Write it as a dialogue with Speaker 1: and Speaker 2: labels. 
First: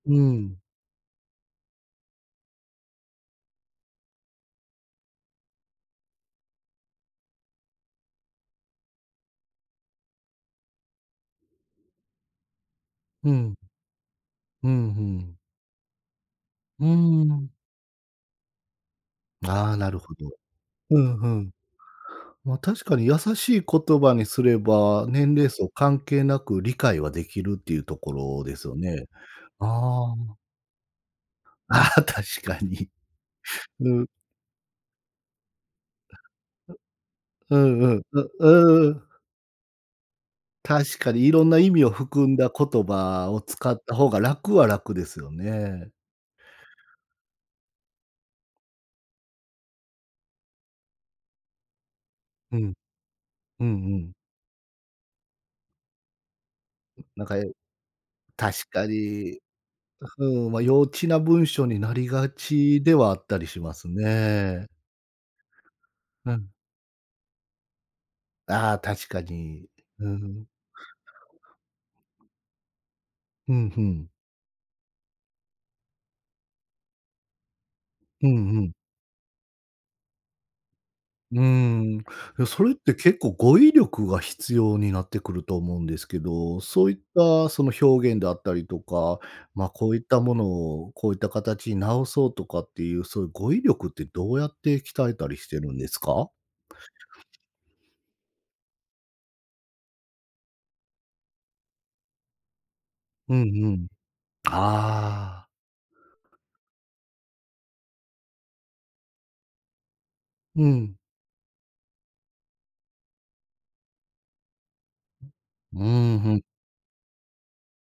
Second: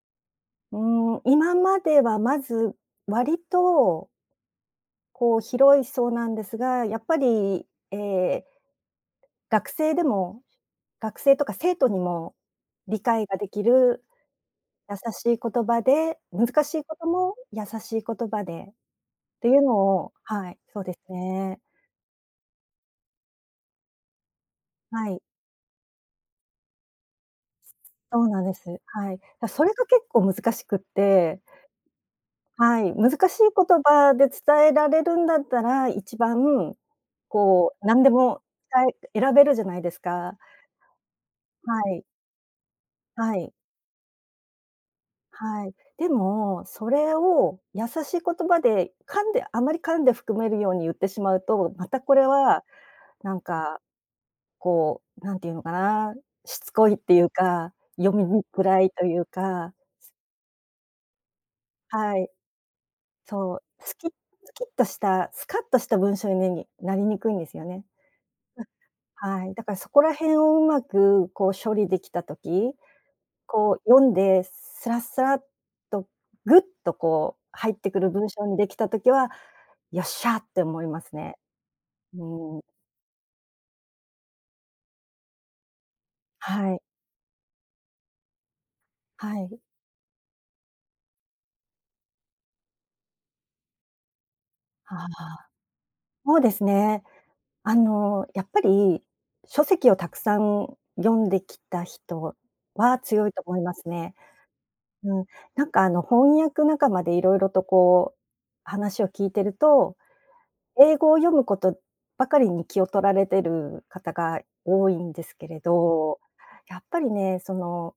Speaker 1: うーん。
Speaker 2: うーん、今まではまず割とこう広い層なんですが、やっぱり、ええ、学生でも学生とか生徒にも理解
Speaker 1: うー
Speaker 2: がで
Speaker 1: ん。
Speaker 2: きる
Speaker 1: うん、
Speaker 2: 優
Speaker 1: ふ
Speaker 2: し
Speaker 1: ん。
Speaker 2: い言葉で、難し
Speaker 1: う
Speaker 2: い
Speaker 1: ー
Speaker 2: ことも
Speaker 1: ん。
Speaker 2: 優しい言葉でっていう
Speaker 1: ああ、
Speaker 2: の
Speaker 1: なるほ
Speaker 2: を
Speaker 1: ど。
Speaker 2: はい、そうで
Speaker 1: ふ
Speaker 2: す
Speaker 1: んふん。
Speaker 2: ね。
Speaker 1: ま、確かに優しい言葉にすれば、
Speaker 2: はい。
Speaker 1: 年齢層関係なく理解はできるっていうとこ
Speaker 2: そうな
Speaker 1: ろ
Speaker 2: んで
Speaker 1: ですよ
Speaker 2: す、
Speaker 1: ね。
Speaker 2: はい。ま、それが結
Speaker 1: あ
Speaker 2: 構
Speaker 1: あ。
Speaker 2: 難しくって
Speaker 1: ああ、確か
Speaker 2: は
Speaker 1: に。
Speaker 2: い、難しい言
Speaker 1: うん。
Speaker 2: 葉で伝えられるんだったら、一番
Speaker 1: う
Speaker 2: こ
Speaker 1: ん
Speaker 2: う
Speaker 1: う
Speaker 2: な
Speaker 1: ん。
Speaker 2: んで
Speaker 1: う
Speaker 2: も、伝
Speaker 1: うーん。
Speaker 2: え選べるじゃないですか。
Speaker 1: 確かに色んな意
Speaker 2: は
Speaker 1: 味を
Speaker 2: い。
Speaker 1: 含んだ言葉
Speaker 2: は
Speaker 1: を
Speaker 2: い。
Speaker 1: 使った方が、楽は楽ですよ
Speaker 2: はい。
Speaker 1: ね。
Speaker 2: でもそれを優しい言葉で噛んであまり噛んで含めるように言ってしまうと、またこれ
Speaker 1: う
Speaker 2: は、
Speaker 1: ん。
Speaker 2: なん
Speaker 1: うん
Speaker 2: か、
Speaker 1: うん。
Speaker 2: こう、なんていうのかな、しつこいってい
Speaker 1: なん
Speaker 2: う
Speaker 1: かえ
Speaker 2: か、読みにく
Speaker 1: 確
Speaker 2: ら
Speaker 1: か
Speaker 2: いという
Speaker 1: に。
Speaker 2: か。
Speaker 1: う、ふーん、ま、幼稚な文章になり
Speaker 2: は
Speaker 1: が
Speaker 2: い。
Speaker 1: ちではあったり
Speaker 2: そ
Speaker 1: し
Speaker 2: う、
Speaker 1: ます
Speaker 2: スキスキッ
Speaker 1: ね。
Speaker 2: としたスカッとした文章
Speaker 1: うん。
Speaker 2: になりにくいんですよね。
Speaker 1: ああ、確か
Speaker 2: うん、はい。だ
Speaker 1: に。
Speaker 2: からそこ
Speaker 1: うー
Speaker 2: らへん
Speaker 1: ん。
Speaker 2: をうまく、こう、処理できた時、
Speaker 1: うん、
Speaker 2: こ
Speaker 1: ふ
Speaker 2: う、読
Speaker 1: ん。
Speaker 2: んですらすらっと、ぐっと、こう入ってくる
Speaker 1: う
Speaker 2: 文章
Speaker 1: ん、
Speaker 2: に
Speaker 1: ふ
Speaker 2: で
Speaker 1: ん。
Speaker 2: きた時は、よっしゃって思います
Speaker 1: う
Speaker 2: ね、
Speaker 1: ーん、
Speaker 2: う
Speaker 1: え、
Speaker 2: ーん。
Speaker 1: それって結構語彙力が必要になってくると思うんですけど、
Speaker 2: はい。
Speaker 1: そういったその表現であったりとか、
Speaker 2: はい。
Speaker 1: ま、こういったものを、こういった形に直そうとかっていう、そういう語彙力ってどうやって
Speaker 2: ああ。
Speaker 1: 鍛えたりしてるんですか？
Speaker 2: そうですね。あの、やっぱり書籍をたくさん読んできた人は強い
Speaker 1: うん
Speaker 2: と思い
Speaker 1: う
Speaker 2: ま
Speaker 1: ん。
Speaker 2: すね。うん、
Speaker 1: ああ。
Speaker 2: なんか、あの、翻訳仲間でいろいろと、こう、話を聞いてると、
Speaker 1: うん。
Speaker 2: 英語を読むことばかりに気を取られてる方が多いんですけれ
Speaker 1: うー
Speaker 2: ど、
Speaker 1: ん、ふん。
Speaker 2: やっぱりね、その